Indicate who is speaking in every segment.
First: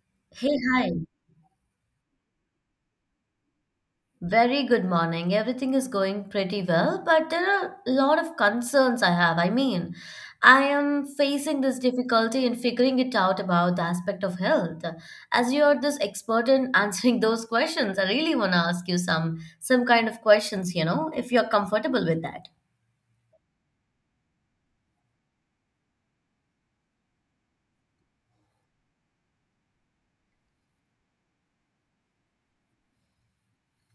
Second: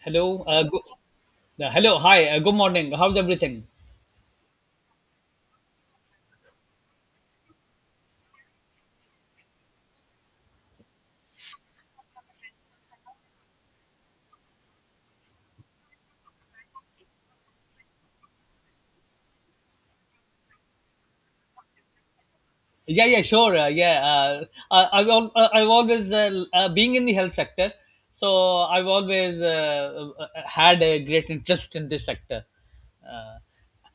Speaker 1: Hello.
Speaker 2: Hey, hi.
Speaker 1: Hello. Hi. Good morning. How's everything?
Speaker 2: Very good morning. Everything is going pretty well, but there are a lot of concerns I have. I mean, I am facing this difficulty in figuring it out about the aspect of health. As you are this expert in answering those questions, I really want to ask you some kind of questions, you know, if you're comfortable with that.
Speaker 1: Yeah. Yeah. Sure. I've always being in the health sector, so I've always had a great interest in this sector. uh,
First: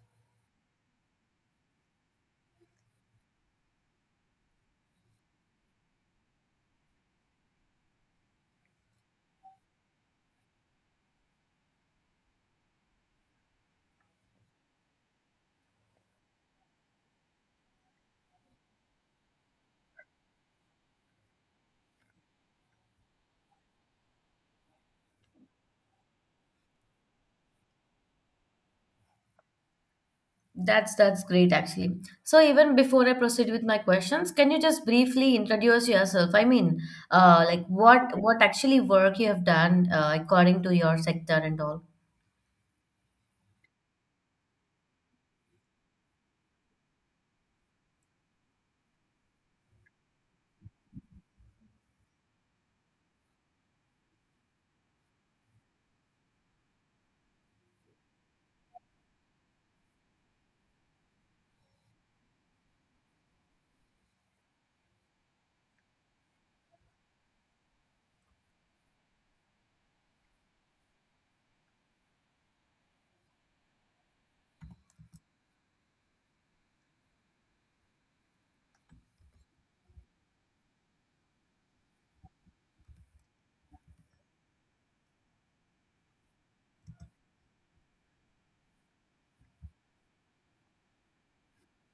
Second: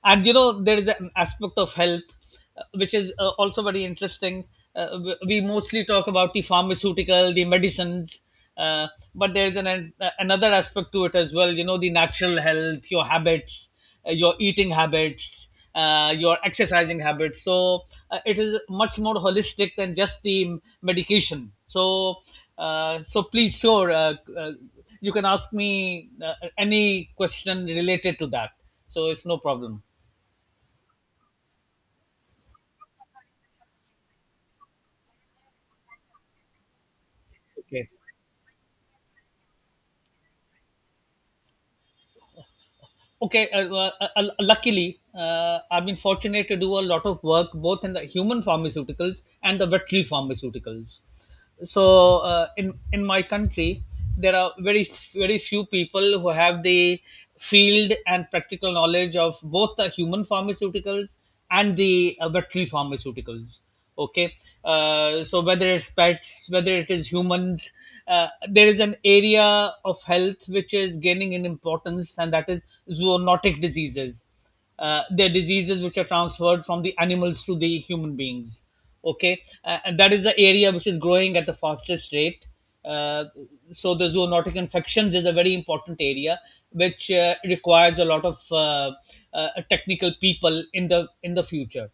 Speaker 1: and there is an aspect of health which is also very interesting. We mostly talk about the pharmaceutical, the medicines, uh, but there is an another aspect to it as well: the natural health, your habits, your eating habits, your exercising habits. It is much more holistic than just the medication. So uh, so please sure uh, uh, you can ask me any question related to that, so it's no problem.
Speaker 2: That's great actually. So even before I proceed with my questions, can you just briefly introduce yourself? I mean, like
Speaker 1: Okay.
Speaker 2: what actually work you have done according to your sector and all.
Speaker 1: Okay. Luckily, I've been fortunate to do a lot of work both in the human pharmaceuticals and the veterinary pharmaceuticals. so in my country there are very few people who have the field and practical knowledge of both the human pharmaceuticals and the veterinary pharmaceuticals. Okay, so whether it's pets, whether it is humans, there is an area of health which is gaining in importance, and that is zoonotic diseases. They're diseases which are transferred from the animals to the human beings. Okay, and that is the area which is growing at the fastest rate. uh, so the zoonotic infections is a very important area which requires a lot of technical people in the future.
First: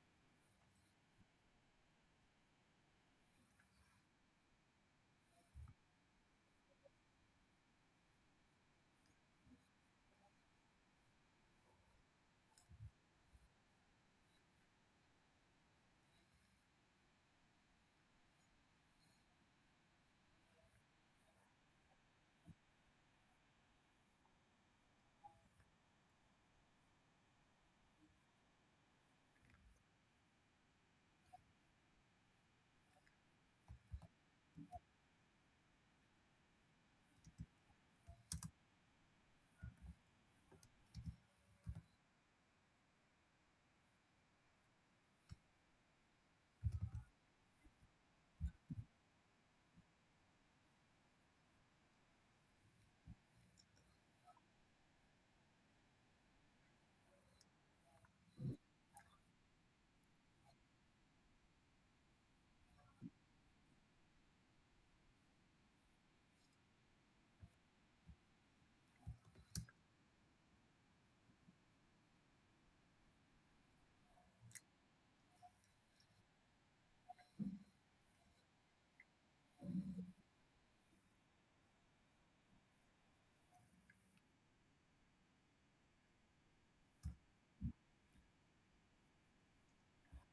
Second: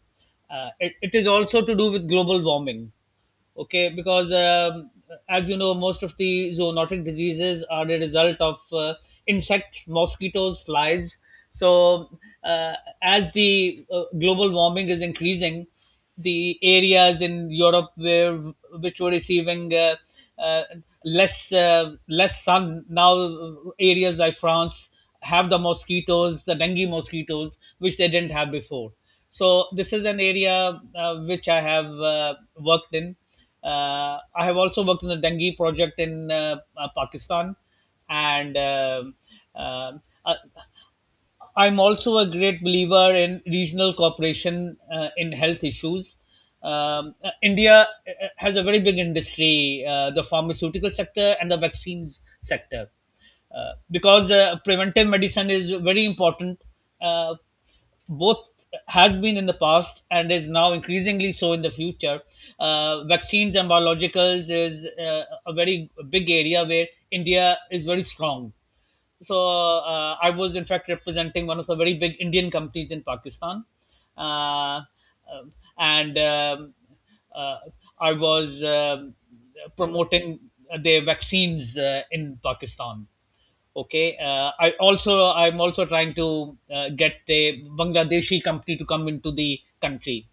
Speaker 1: It is also to do with global warming, okay, because as you know, most of the zoonotic diseases are the result of insects, mosquitoes, flies. so uh, as the global warming is increasing, the areas in Europe where which were receiving uh, less, less sun. Now areas like France have the mosquitoes, the dengue mosquitoes, which they didn't have before. So this is an area which I have worked in. I have also worked in the dengue project in Pakistan, and uh, uh, I'm also a great believer in regional cooperation in health issues. India has a very big industry, the pharmaceutical sector and the vaccines sector, because preventive medicine is very important. Uh, Both has been in the past and is now increasingly so in the future. Vaccines and biologicals is a very big area where India is very strong. so I was in fact representing one of the very big Indian companies in Pakistan, uh, um, and uh, I was promoting their vaccines in Pakistan. Okay, I'm also trying to get a Bangladeshi company to come into the country.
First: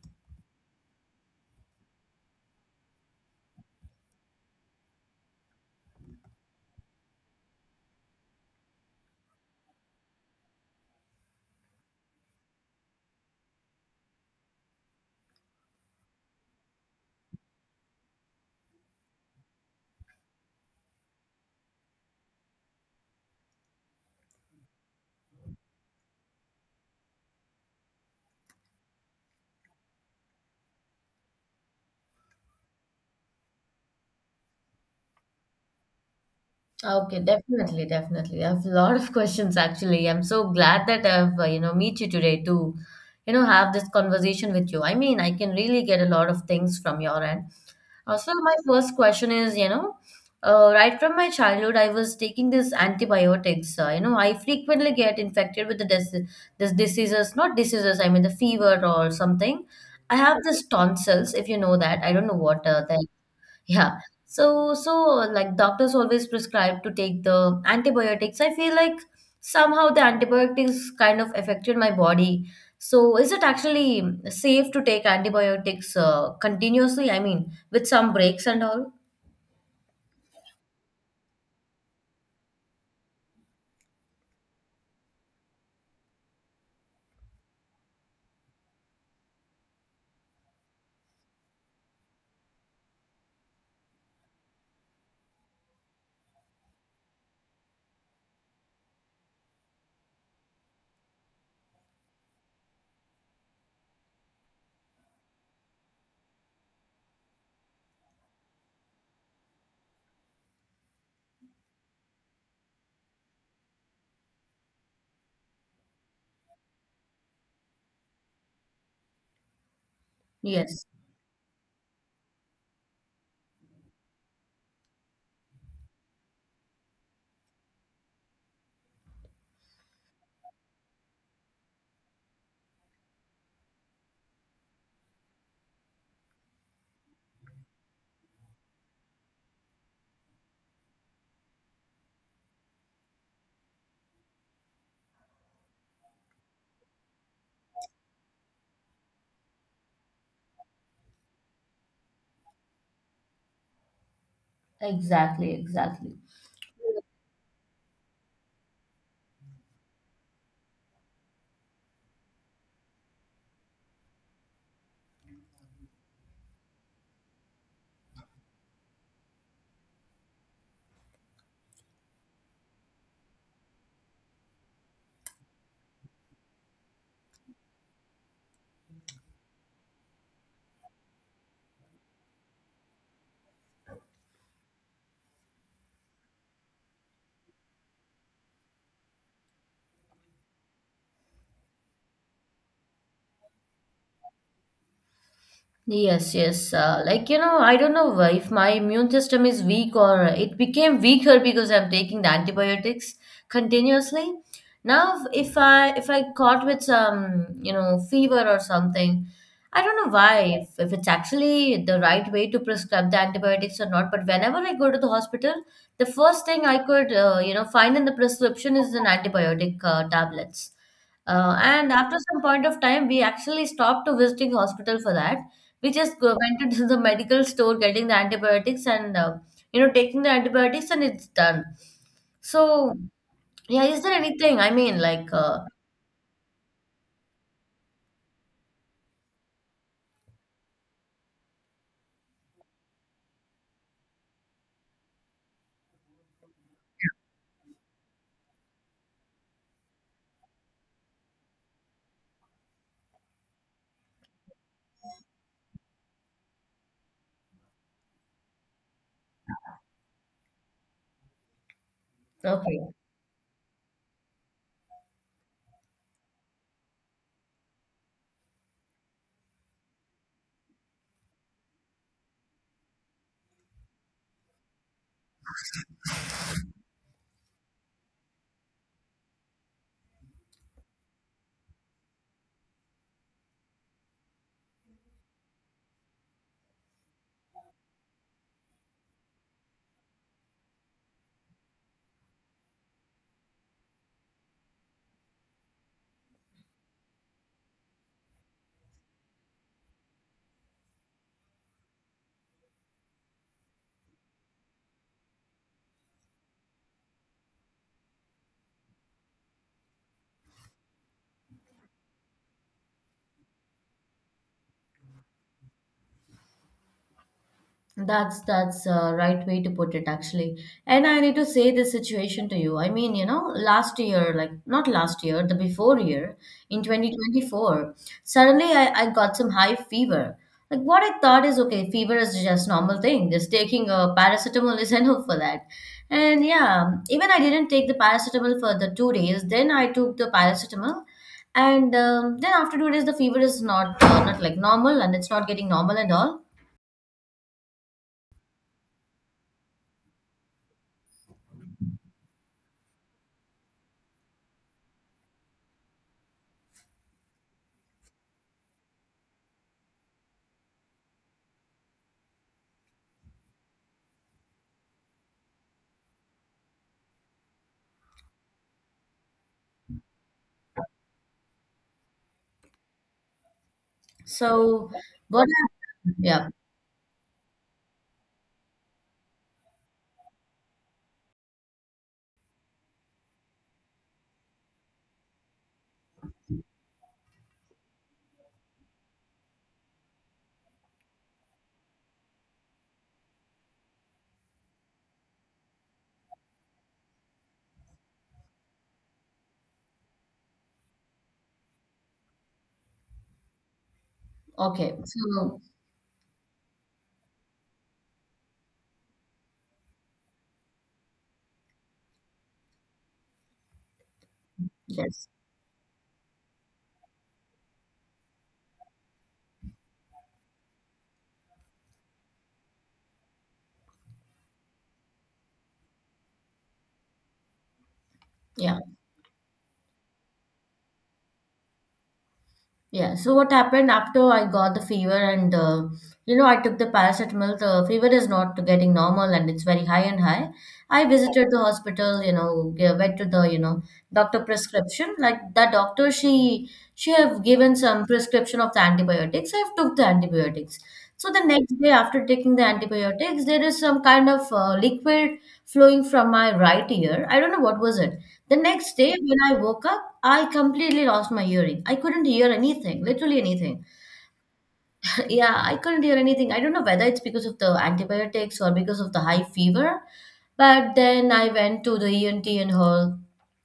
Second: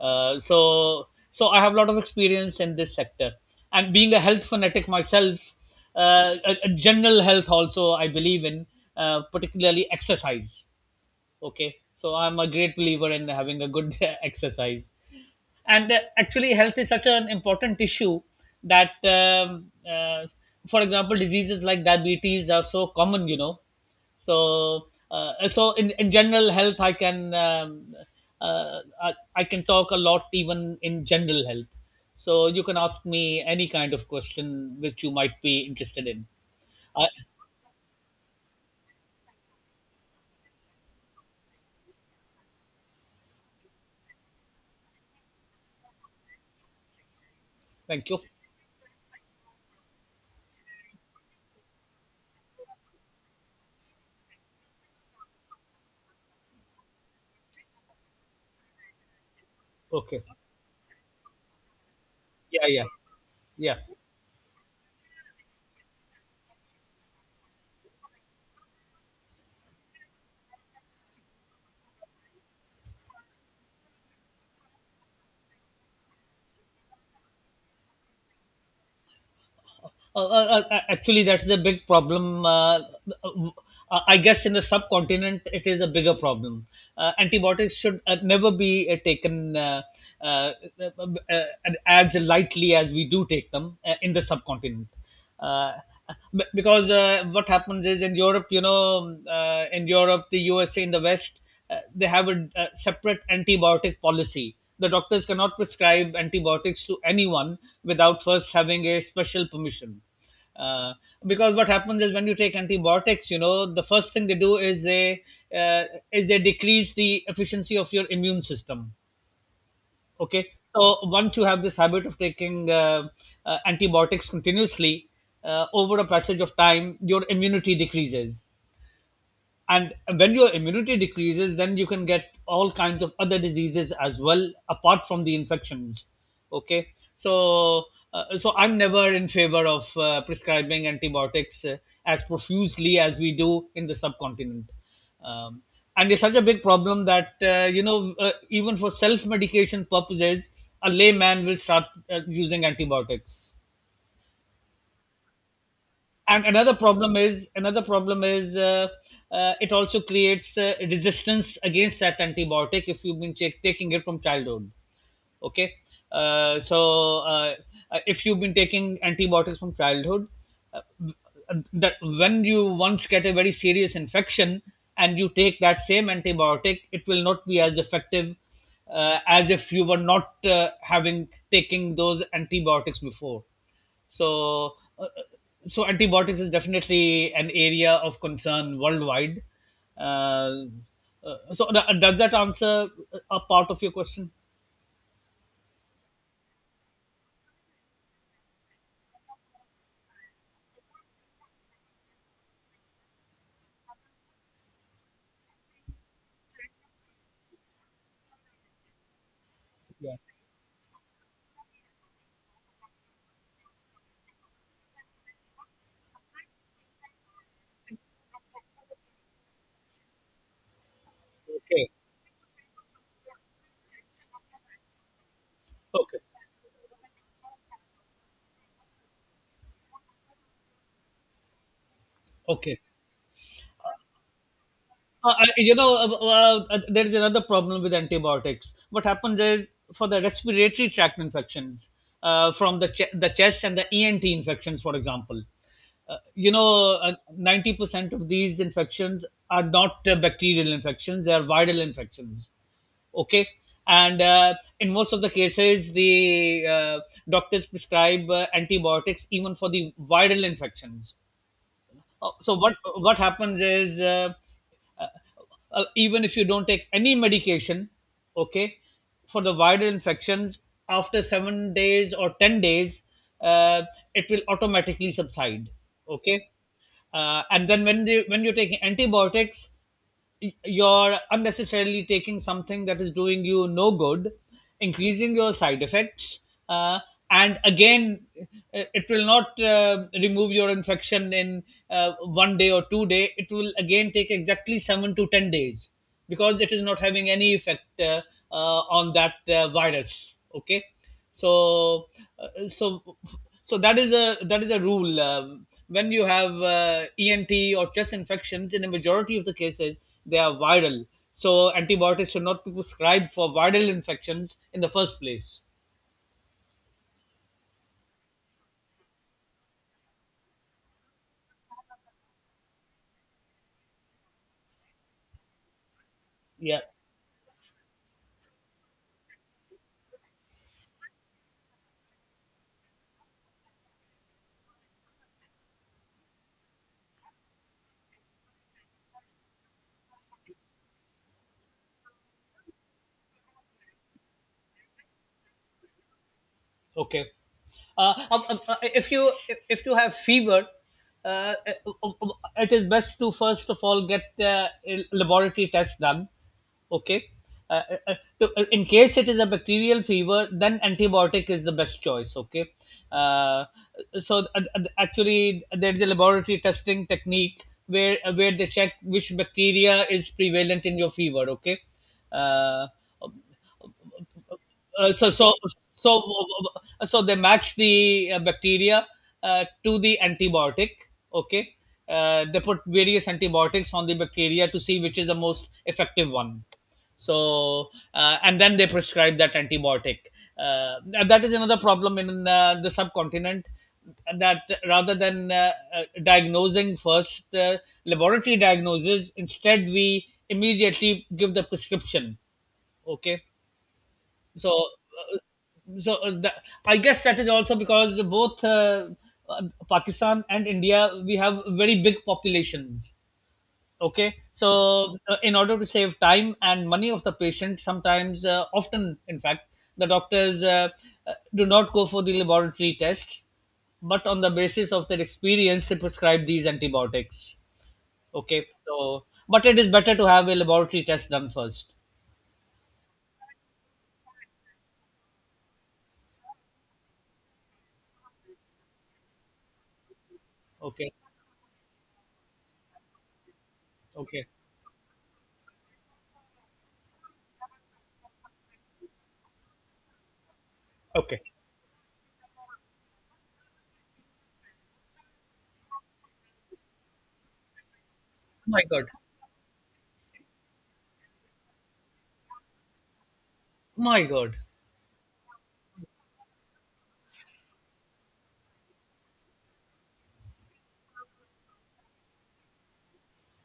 Speaker 1: So I have a lot of experience in this sector, and being a health fanatic myself, a general health also I believe in, particularly exercise. Okay, so I'm a great believer in having a good exercise. And Actually, health is such an important issue that um, uh, for example, diseases like diabetes are so common, you know. So uh, so in, in general health I can um, uh, I, I can talk a lot, even in general health, so you can ask me any kind of question which you might be interested in. I,
Speaker 2: Okay, definitely, definitely. I have a lot of questions actually. I'm so glad that I've, you know, meet you today to, you know, have this conversation with you. I mean, I can really get a lot of things from your end.
Speaker 1: Thank
Speaker 2: Uh,
Speaker 1: you.
Speaker 2: so my first question is, you know, right from my childhood, I was taking this antibiotics. You know, I frequently get infected with the dis this diseases, not diseases, I mean the fever or something. I
Speaker 1: Okay.
Speaker 2: have this tonsils, if you know that. I don't know what
Speaker 1: Yeah, yeah,
Speaker 2: that.
Speaker 1: yeah.
Speaker 2: Yeah. So, like doctors always prescribe to take the antibiotics. I feel like somehow the antibiotics kind of affected my body. So, is it actually safe to take antibiotics continuously? I mean, with some breaks and all?
Speaker 1: Actually, that's a big problem. Uh, I guess in the subcontinent, it is a bigger problem. Antibiotics should never be taken uh, as lightly as we do take them in the subcontinent, uh, because what happens is, in Europe, you know, in Europe, the USA, in the West, they have a separate antibiotic policy. The doctors cannot prescribe antibiotics to anyone without first having a special permission. Uh, because what happens is, when you take antibiotics, you know, the first thing they do is uh, they decrease the efficiency of your immune system, okay.
Speaker 2: Yes,
Speaker 1: So once you have this habit of taking antibiotics continuously over a passage of time, your immunity decreases, and when your immunity decreases, then you can get all kinds of other diseases as well apart from the infections, okay. So so I'm never in favor of prescribing antibiotics as profusely as we do in the subcontinent. Um, and it's such a big problem that you know, even for self medication purposes a layman will start using antibiotics.
Speaker 2: exactly, exactly.
Speaker 1: And another problem is Another problem is, it also creates resistance against that antibiotic if you've been taking it from childhood, okay. uh, so uh, if you've been taking antibiotics from childhood, uh, that when you once get a very serious infection and you take that same antibiotic, it will not be as effective as if you were not having taking those antibiotics before. So, uh, uh, so antibiotics is definitely an area of concern worldwide. Uh, does that answer a part of your question?
Speaker 2: Yes, yes. Like, you know, I don't know why, if my immune system is weak or it became weaker because I'm taking the antibiotics continuously. Now, if I caught with some, you know, fever or something, I don't know
Speaker 1: Yeah.
Speaker 2: why, if it's actually the right way to prescribe the antibiotics or not, but whenever I go to the hospital, the first thing I could, you know, find in the prescription is an antibiotic tablets. Uh,
Speaker 1: Okay.
Speaker 2: and after some point of time, we actually stopped to visiting hospital for that. We just
Speaker 1: Okay.
Speaker 2: go, went to the medical store getting the antibiotics and, you know, taking the antibiotics and it's done.
Speaker 1: Okay.
Speaker 2: So, yeah, is there anything, I mean, like,
Speaker 1: There is another problem with antibiotics. What happens is, for the respiratory tract infections, the chest and the ENT infections, for example, you know, 90% of these infections are not bacterial infections; they are viral infections. Okay, and in most of the cases, the doctors prescribe antibiotics even for the viral infections.
Speaker 2: okay.
Speaker 1: What happens is, uh, even if you don't take any medication, okay, for the viral infections, after 7 days or 10 days uh, it will automatically subside, okay. And then when you're taking antibiotics, you're unnecessarily taking something that is doing you no good, increasing your side effects, uh, and again, it will not remove your infection in one day or two day. It will again take exactly 7 to 10 days because it is not having any effect uh, on that virus. Okay. So uh, so so that is a rule: when you have ENT or chest infections, in a majority of the cases they are viral, so antibiotics should not be prescribed for viral infections in the first place.
Speaker 2: That's a right way to put it actually. And I need to say this situation to you. I mean, you know, last year, like not last year, the before year
Speaker 1: Yeah.
Speaker 2: in 2024, suddenly I got some high fever. Like what I thought is okay, fever is just normal thing. Just taking a paracetamol is enough for that. And yeah, even I didn't take the paracetamol for the 2 days. Then I took the paracetamol and, then after 2 days the fever is not like normal and it's not getting normal at all.
Speaker 1: Okay. If you if you have fever, uh, um, um, it is best to first of all get a laboratory test done. Okay. Uh, uh, uh, in case it is a bacterial fever, then antibiotic is the best choice. Okay. Uh, so actually, there's a laboratory testing technique where they check which bacteria is prevalent in your fever. Okay. Uh, um,
Speaker 2: So
Speaker 1: uh, so
Speaker 2: what
Speaker 1: so
Speaker 2: happened?
Speaker 1: so
Speaker 2: Yeah,
Speaker 1: so they match the bacteria to the antibiotic, okay. They put various antibiotics on the bacteria to see which is the most effective one. So uh, and then they prescribe that antibiotic. And that is another problem in the subcontinent: that rather than diagnosing first, laboratory diagnosis, instead we immediately give the prescription, okay. so
Speaker 2: okay.
Speaker 1: uh,
Speaker 2: So
Speaker 1: so uh, that, I guess that is also because both uh, Pakistan and India, we have very big populations, okay. So
Speaker 2: yes,
Speaker 1: in order to save time and money of the patient, sometimes, often in fact, the doctors do not go for the laboratory tests, but on the basis of their experience they prescribe these antibiotics, okay.
Speaker 2: yeah,
Speaker 1: So but it is better to have a laboratory test done first.
Speaker 2: yeah. So what happened after I got the fever and, you know, I took the paracetamol. The fever is not getting normal and it's very high and high. I
Speaker 1: Okay.
Speaker 2: visited the hospital. You know, g- went to the, you know, doctor
Speaker 1: Okay.
Speaker 2: prescription. Like that doctor, she have given some prescription of the antibiotics. I've took the antibiotics. So the
Speaker 1: Okay.
Speaker 2: next day after taking the antibiotics, there is some kind of liquid flowing from my right ear. I don't know what was it. The
Speaker 1: My
Speaker 2: next
Speaker 1: God.
Speaker 2: day when I woke up, I completely lost my hearing. I couldn't hear anything, literally anything.
Speaker 1: My God.
Speaker 2: Yeah, I couldn't hear anything. I don't know whether it's because of the antibiotics or because of the high fever. But then I went to the ENT and her,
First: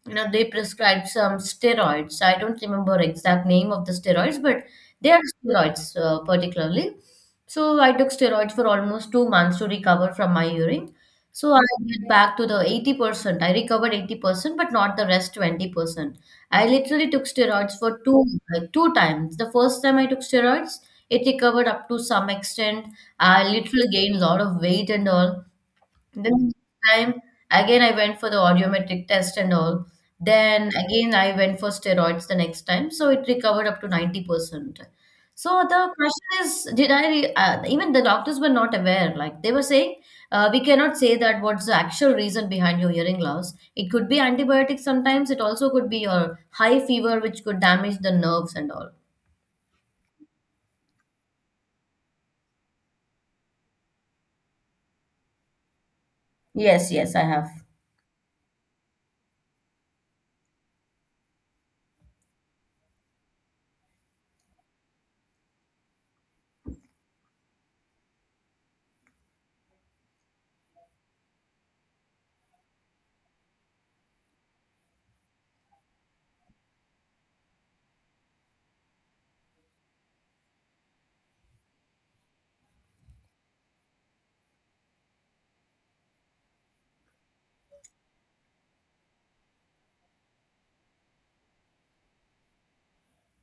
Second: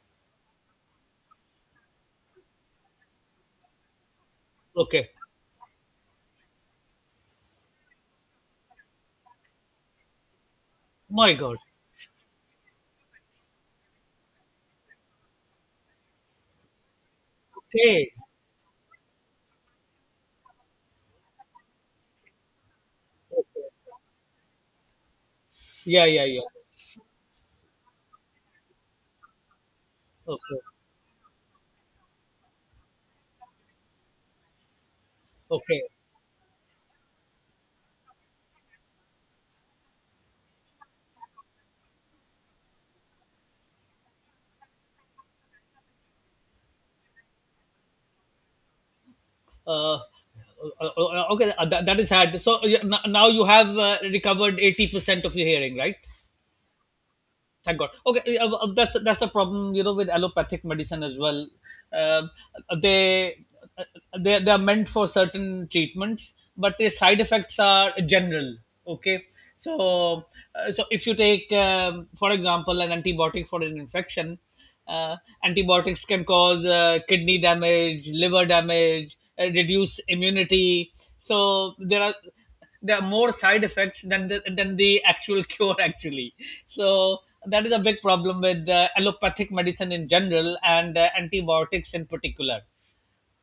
Speaker 2: you know, they prescribed some steroids. I don't remember exact name of the steroids, but
Speaker 1: Okay.
Speaker 2: they are steroids particularly. So I took steroids for almost 2 months to recover from my urine.
Speaker 1: My
Speaker 2: So
Speaker 1: God.
Speaker 2: I get back to the 80%. I recovered 80%, but not the rest 20%. I literally took steroids for
Speaker 1: Okay.
Speaker 2: two like two times. The first time I took steroids, it recovered up to some extent. I
Speaker 1: Okay.
Speaker 2: literally gained a lot of weight and all.
Speaker 1: Yeah, yeah, yeah.
Speaker 2: Then time again I went for the audiometric test and all.
Speaker 1: Okay.
Speaker 2: Then again I went for steroids the next time. So it recovered up to 90%. So
Speaker 1: Okay.
Speaker 2: the question is, even the doctors were not aware. Like they were saying, we cannot say that what's the actual reason behind your hearing loss. It could be antibiotics sometimes. It also could be your high fever, which could damage the nerves and all.
Speaker 1: Uh, uh, okay. That is sad. So, yeah, now you have recovered 80% of your hearing, right?
Speaker 2: Yes, yes, I have.
Speaker 1: Thank God. Okay, that's a problem, you know, with allopathic medicine as well. Um they uh, they are meant for certain treatments, but their side effects are general. Okay, so so if you take, for example, an antibiotic for an infection, uh, antibiotics can cause kidney damage, liver damage, reduce immunity. So there are more side effects than the actual cure actually, so that is a big problem with allopathic medicine in general and antibiotics in particular.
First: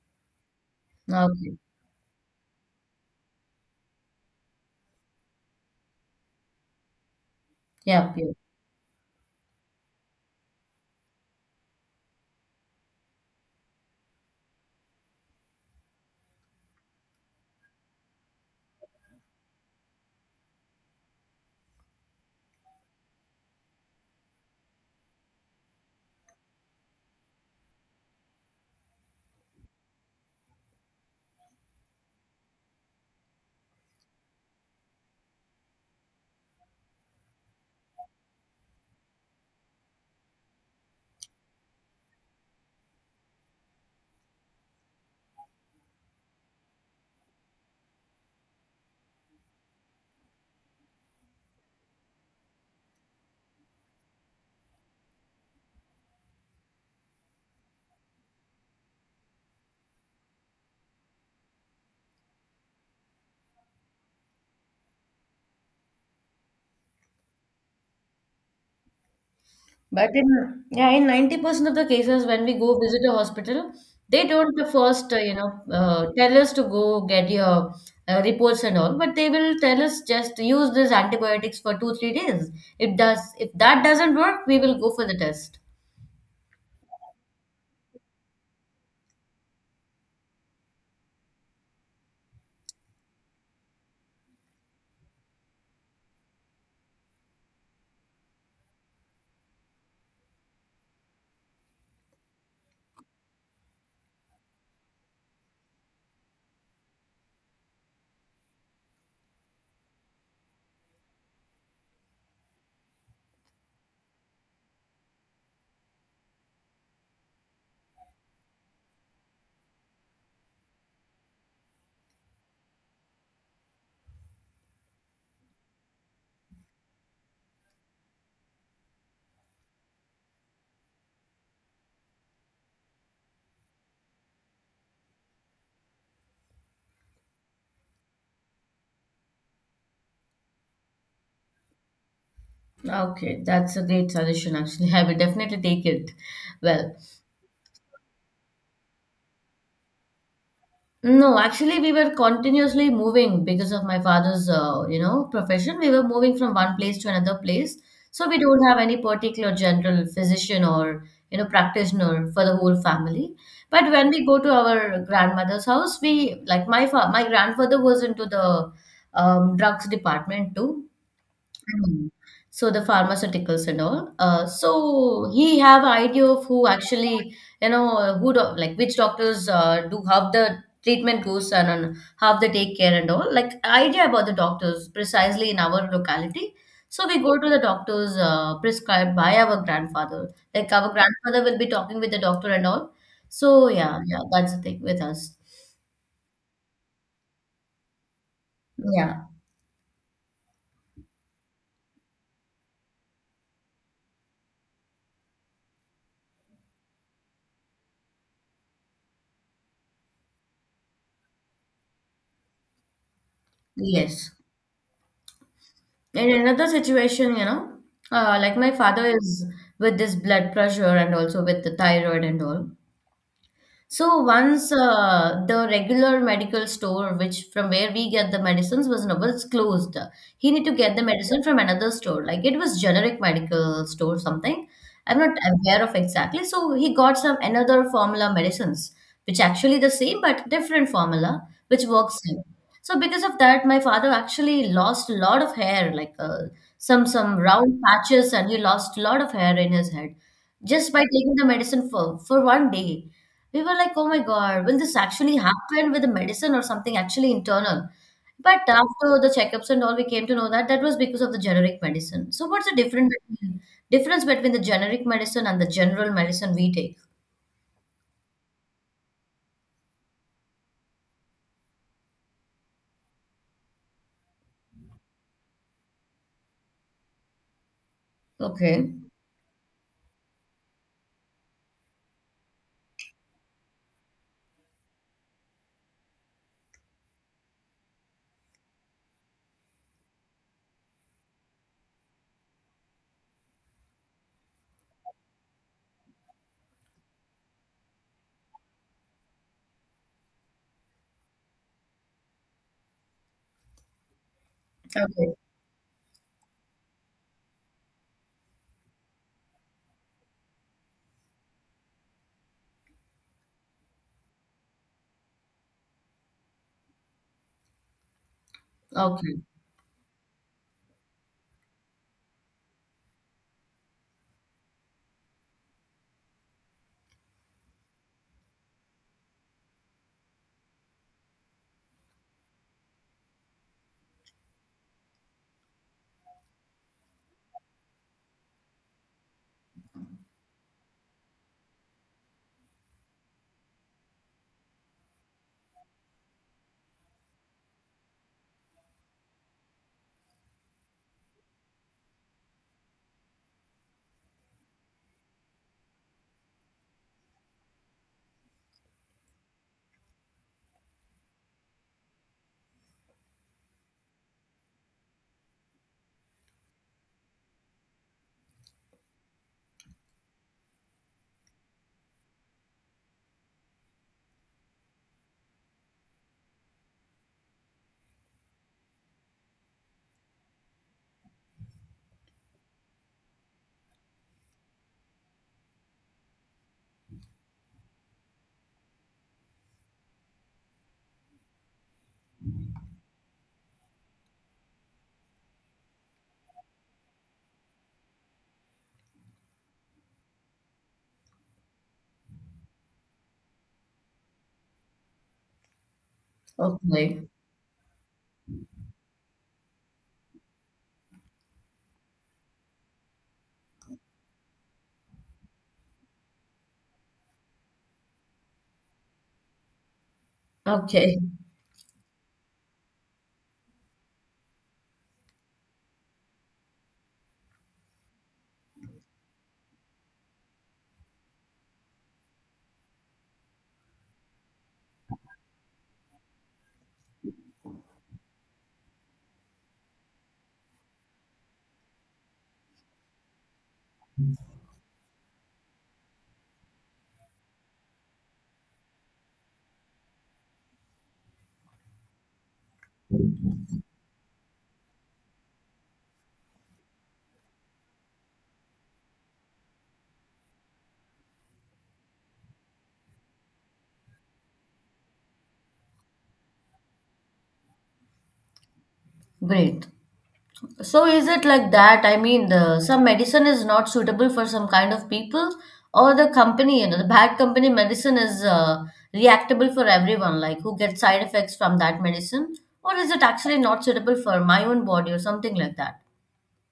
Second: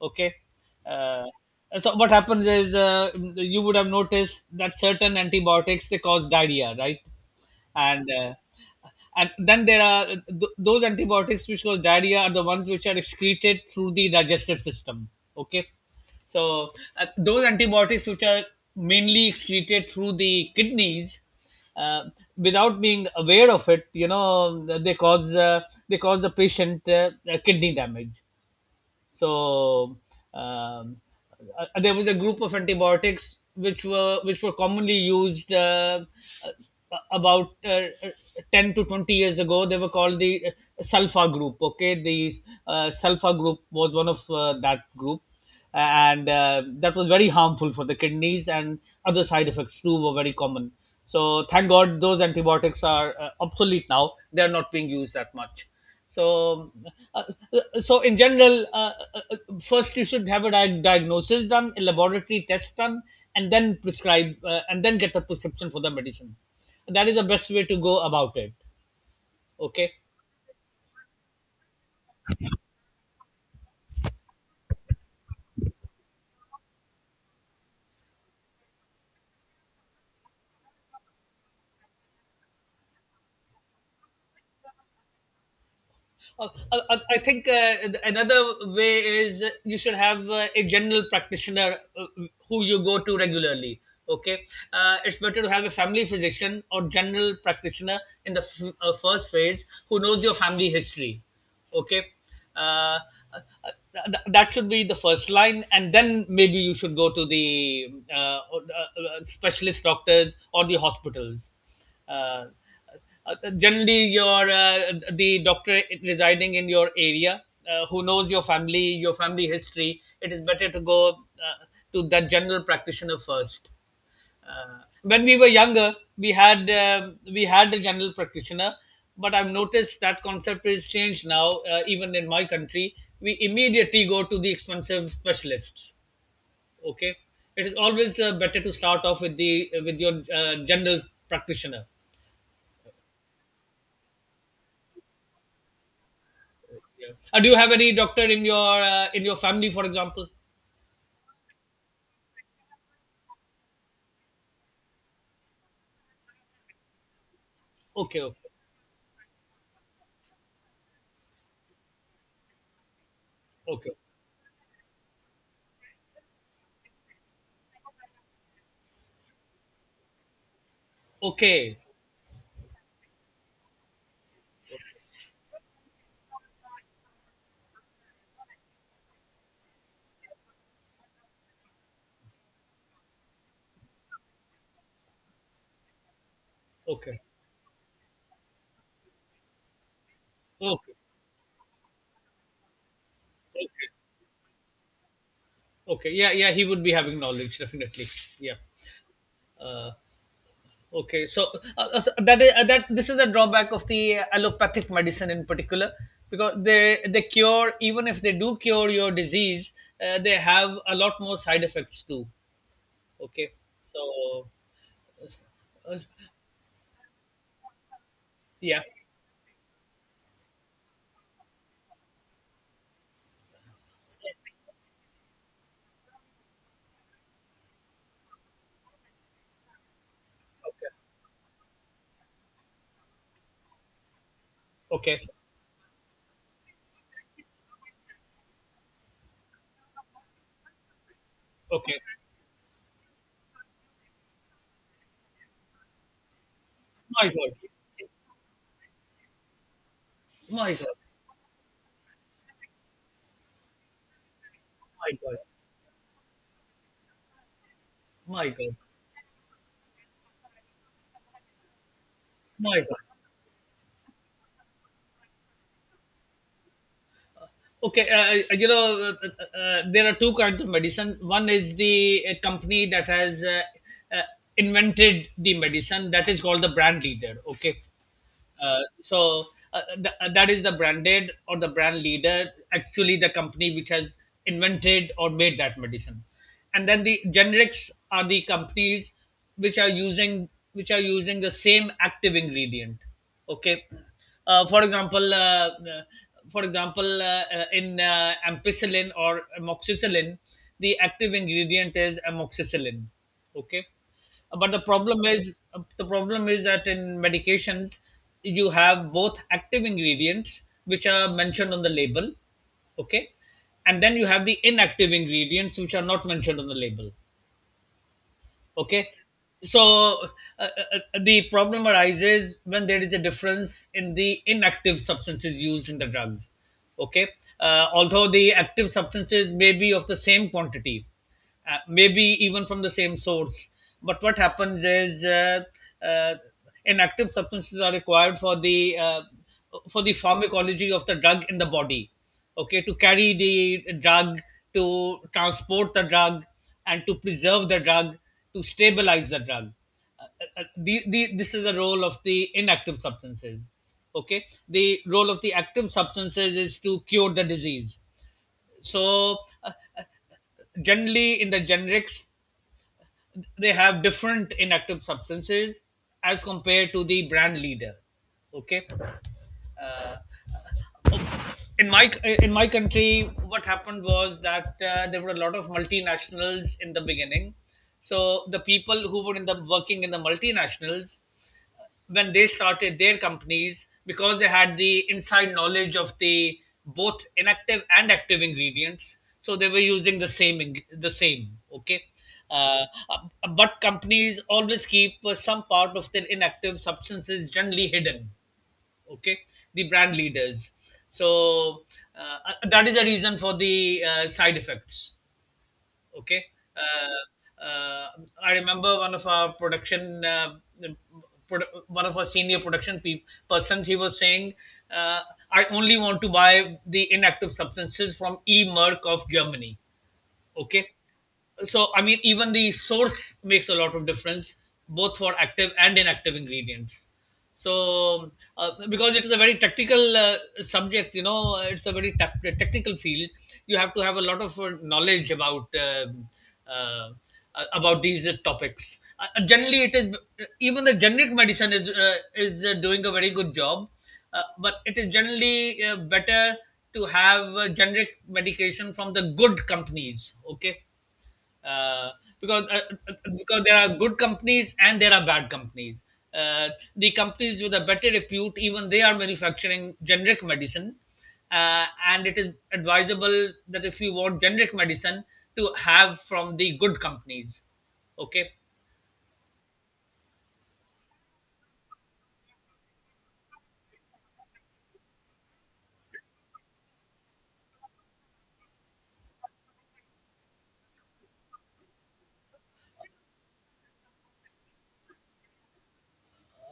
Speaker 1: Okay. uh,
Speaker 2: Okay.
Speaker 1: so what happens is, you would have noticed that certain antibiotics they cause diarrhea, right? and
Speaker 2: Yeah,
Speaker 1: uh,
Speaker 2: yep.
Speaker 1: and then there are those antibiotics which cause diarrhea are the ones which are excreted through the digestive system. Okay. So those antibiotics which are mainly excreted through the kidneys, uh, without being aware of it, you know they cause the patient kidney damage. So um, there was a group of antibiotics which were commonly used about 10 to 20 years ago. They were called the sulfa group. Okay, the sulfa group was one of that group, and that was very harmful for the kidneys, and other side effects too were very common. So thank God those antibiotics are obsolete now, they are not being used that much. So uh, so in general, first you should have a diagnosis done, a laboratory test done, and then get a prescription for the medicine. That is the best way to go about it. Okay.
Speaker 2: But in yeah, in 90% of the cases, when we go visit a hospital, they don't the first, you know, tell us to go get your reports and all, but they will tell us just use these antibiotics for 2 3 days. It does if that doesn't work, we will go for the test.
Speaker 1: I think another way is you should have a general practitioner who you go to regularly. Okay, it's better to have a family physician or general practitioner in the first phase, who knows your family history. Okay. uh, that should be the first line, and then maybe you should go to the specialist doctors or the hospitals. uh, Generally your the doctor residing in your area, who knows your family, your family history, it is better to go to that general practitioner first. When we were younger, we had a general practitioner, but I've noticed that concept is changed now. Even in my country, we immediately go to the expensive specialists. Okay, it is always better to start off with the with your general practitioner.
Speaker 2: Okay, that's a great suggestion actually. I will definitely take it. Well,
Speaker 1: Yeah. Do you have any doctor in your family, for example?
Speaker 2: no, actually, we were continuously moving because of my father's, you know, profession. We were moving from one place to another place,
Speaker 1: Okay,
Speaker 2: so
Speaker 1: okay,
Speaker 2: we don't have any particular general physician or, you know, practitioner for the whole family. But
Speaker 1: okay,
Speaker 2: when we go to our grandmother's house, we like my grandfather was into the, drugs department too.
Speaker 1: okay,
Speaker 2: Mm. So the pharmaceuticals and all. So he have idea of who actually, you know, who do, like which doctors do how the treatment goes, and how they take care and all. Like idea about the doctors precisely in our locality. So we
Speaker 1: okay,
Speaker 2: go to the doctors prescribed by our grandfather. Like our
Speaker 1: okay,
Speaker 2: grandfather will be talking with the doctor and all. So yeah, yeah, that's the thing with us.
Speaker 1: okay. Yeah, yeah, he would be having knowledge definitely. Yeah.
Speaker 2: Yeah.
Speaker 1: Uh, okay, so that is that this is the drawback of the allopathic medicine in particular, because they cure, even if they do cure your disease, they have a lot more side effects too. Okay, so
Speaker 2: Yes.
Speaker 1: uh,
Speaker 2: In another situation, you know, like my
Speaker 1: yeah,
Speaker 2: father is with this blood pressure and also with the thyroid and all. So once the regular medical store, which from where we get the medicines, was no- was closed. He need to
Speaker 1: okay,
Speaker 2: get the medicine from another store. Like it was generic medical store something. I'm
Speaker 1: okay,
Speaker 2: not aware of exactly. So he got some another formula medicines, which actually the same but different formula, which
Speaker 1: okay.
Speaker 2: works him. So because of that, my father actually lost a lot of hair, like, some
Speaker 1: My
Speaker 2: some
Speaker 1: God,
Speaker 2: round patches, and he lost a lot of hair in his head
Speaker 1: my God,
Speaker 2: just by taking the medicine for one day. We were like, oh my God, will this
Speaker 1: my
Speaker 2: actually
Speaker 1: God,
Speaker 2: happen with the medicine or something actually internal?
Speaker 1: my
Speaker 2: But
Speaker 1: God,
Speaker 2: after the checkups and all, we came to know that that was because of the generic medicine. So what's the
Speaker 1: my God.
Speaker 2: difference between the generic medicine and the general medicine we take?
Speaker 1: Okay, you know, there are two kinds of medicine. One is the company that has uh, invented the medicine, that is called the brand leader. Okay,
Speaker 2: Okay.
Speaker 1: so that is the branded or the brand leader, actually the company which has invented or made that medicine. And then the generics are the companies which are using the same active ingredient. Okay, for example, in ampicillin or amoxicillin, the active ingredient is amoxicillin. Okay, but
Speaker 2: Okay.
Speaker 1: the problem is that in medications you have both active ingredients which are mentioned on the label. Okay. And then you have the inactive ingredients which are not mentioned on the label. Okay.
Speaker 2: Okay.
Speaker 1: So uh, the problem arises when there is a difference in the inactive substances used in the drugs. Okay. Although the active substances may be of the same quantity, maybe even from the same source, but what happens is uh, inactive substances are required for the pharmacology of the drug in the body. Okay, to carry the drug, to transport the drug, and to preserve the drug, to stabilize the drug. This is the role of the inactive substances. Okay, the role of the active substances is to cure the disease. So, uh, uh, generally in the generics, they have different inactive substances as compared to the brand leader. Okay, uh, in my in my country, what happened was that there were a lot of multinationals in the beginning. So the people who were in the working in the multinationals, when they started their companies, because they had the inside knowledge of the both inactive and active ingredients, so they were using the same the same. Okay. Uh, but companies always keep some part of their inactive substances generally hidden. Okay, the brand leaders. So that is the reason for the side effects. Okay.
Speaker 2: Okay.
Speaker 1: uh, uh, I remember one of our production one of our senior production persons, he was saying, uh, I only want to buy the inactive substances from E Merck of Germany. Okay.
Speaker 2: Okay.
Speaker 1: So I mean, even the source makes a lot of difference, both for active and inactive ingredients. So because it is a very technical subject, you know, it's a very technical field. You have to have a lot of knowledge uh, about these topics. Generally it is, even the generic medicine is doing a very good job, but it is generally better to have generic medication from the good companies. Okay, uh, because uh, because there are good companies and there are bad companies. Uh, the companies with a better repute, even they are manufacturing generic medicine, and it is advisable that if you want generic medicine to have from the good companies. Okay.
Speaker 2: Great. So is it like that? I mean, some medicine is not suitable for some kind of people, or the company, you know, the bad company medicine is, reactable for everyone, like who gets side effects from that medicine, or is it actually not suitable for my own body or something like that?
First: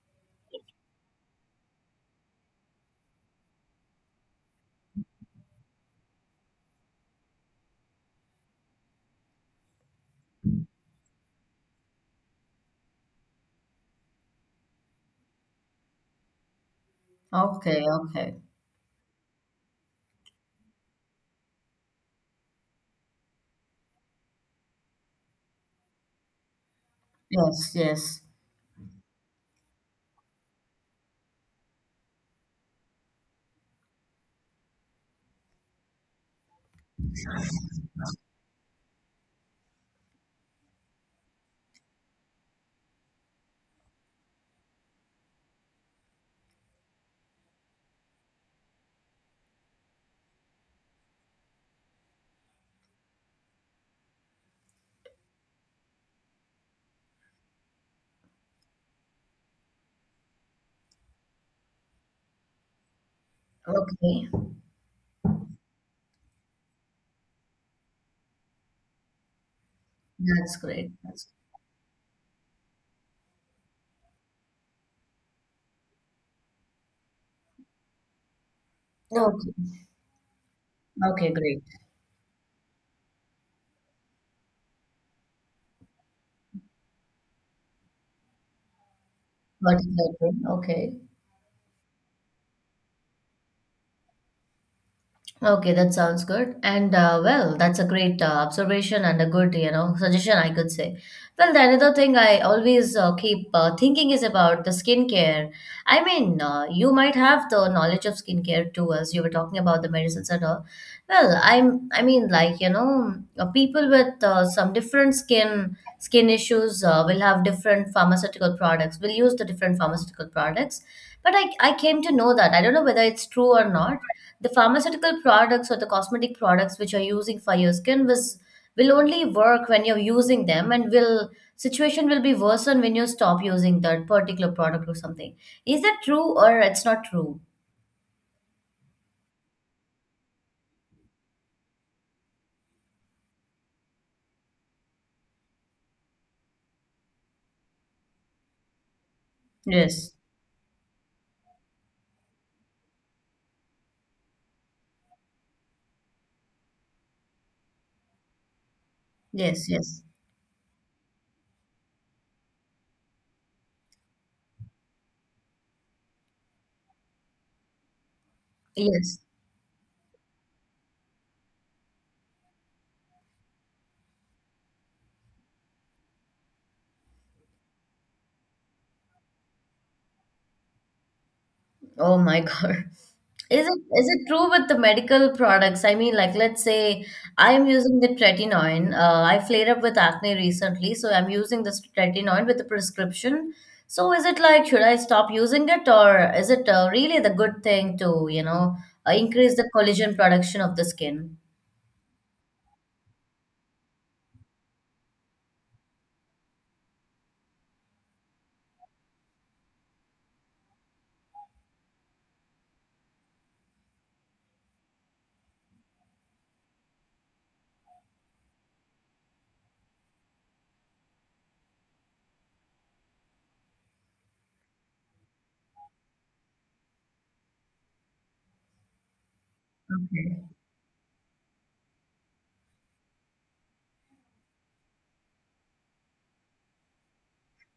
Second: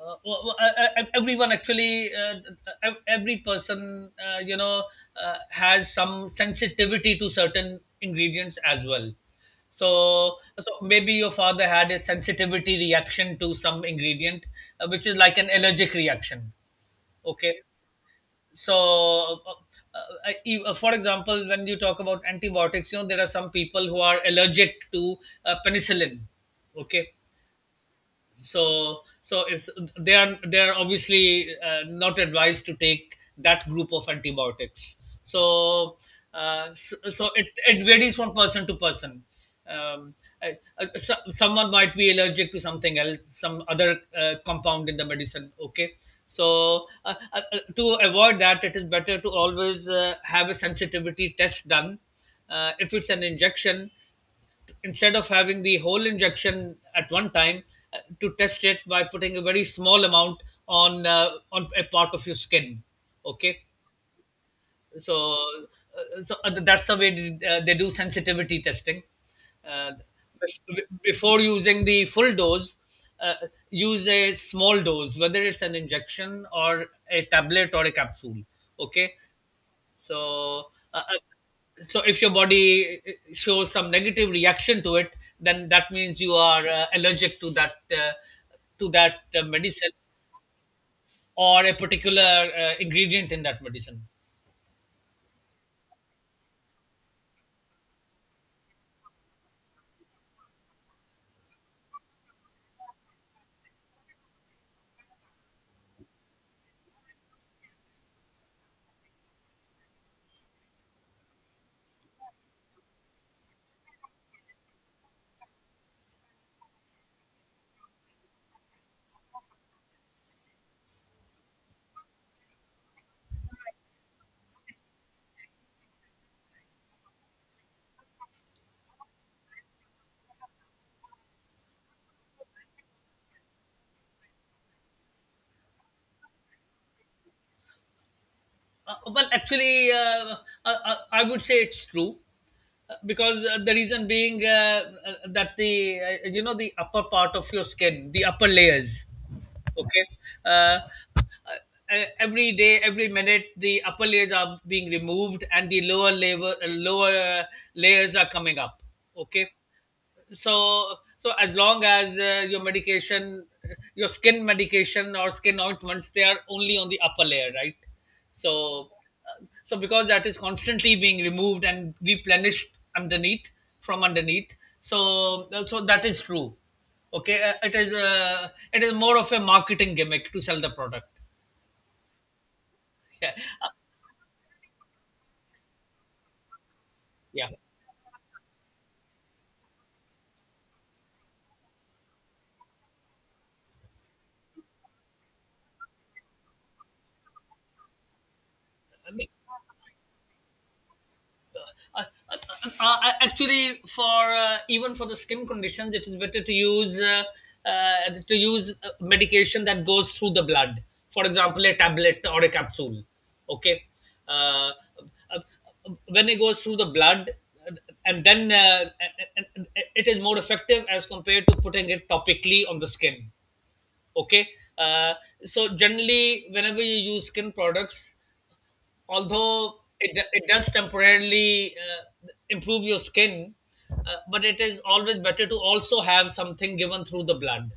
Speaker 1: Well, well, everyone actually, every person, you know, has some sensitivity to certain ingredients as well. So, so maybe your father had a sensitivity reaction to some ingredient, which is like an allergic reaction. Okay,
Speaker 2: Okay, okay.
Speaker 1: so for example, when you talk about antibiotics, you know, there are some people who are allergic to penicillin. Okay.
Speaker 2: Yes, yes.
Speaker 1: So so if they are, they are obviously not advised to take that group of antibiotics. So so, so it varies from person to person. um, so, someone might be allergic to something else, some other compound in the medicine. Okay. So to avoid that, it is better to always have a sensitivity test done. If it's an injection, instead of having the whole injection at one time, to test it by putting a very small amount on a part of your skin. Okay.
Speaker 2: Okay.
Speaker 1: So that's the way they do sensitivity testing. Uh,
Speaker 2: That's great. That's
Speaker 1: before using the full dose, uh, use a small dose, whether it's an injection or a tablet or a capsule. Okay.
Speaker 2: okay.
Speaker 1: So, uh,
Speaker 2: Okay, great.
Speaker 1: uh, so if your body shows some negative reaction to it, then that means you are allergic to that
Speaker 2: Got it,
Speaker 1: medicine,
Speaker 2: got it. Okay.
Speaker 1: or a particular ingredient in that medicine.
Speaker 2: Okay, that sounds good. And, well, that's a great observation and a good, you know, suggestion I could say. Well, the another thing I always keep thinking is about the skincare. I mean, you might have the knowledge of skincare too, as you were talking about the medicines and all. Well, I mean, like, you know, people with some different skin issues will have different pharmaceutical products. Will use the different pharmaceutical products. But I came to know that. I don't know whether it's true or not, the pharmaceutical products or the cosmetic products which you're using for your skin was will only work when you're using them, and will situation will be worsened when you stop using that particular product or something. Is that true or it's not true?
Speaker 1: Well, actually, I, I I would say it's true, because the reason being, that the you know, the upper part of your skin, the upper layers, okay.
Speaker 2: Yes,
Speaker 1: Uh, every day, every minute, the upper layers are being removed, and the lower layer, lower layers are coming up. Okay,
Speaker 2: yes, yes.
Speaker 1: so so as long as your medication, your skin medication or skin ointments, they are only on the upper layer, right? So
Speaker 2: Yes.
Speaker 1: so because that is constantly being removed and replenished underneath, from underneath. So so that is true. Okay, it is more of a marketing gimmick to sell the product.
Speaker 2: Oh my God.
Speaker 1: Yeah.
Speaker 2: Is
Speaker 1: Uh,
Speaker 2: it is it true with the medical products? I mean, like let's say
Speaker 1: yeah
Speaker 2: I'm using the tretinoin. I flared up with acne recently, so I'm using this tretinoin with the prescription. So is it like should I stop using it, or is it really the good thing to, you know, increase the collagen production of the skin?
Speaker 1: uh, Actually for even for the skin conditions, it is better to use medication that goes through the blood, for example a tablet or a capsule. Okay. uh, uh, when it goes through the blood, uh, and then it is more effective as compared to putting it topically on the skin. Okay. uh, so generally whenever you use skin products, although it, it
Speaker 2: Okay,
Speaker 1: does temporarily improve your skin, uh, but it is always better to also have something given through the blood,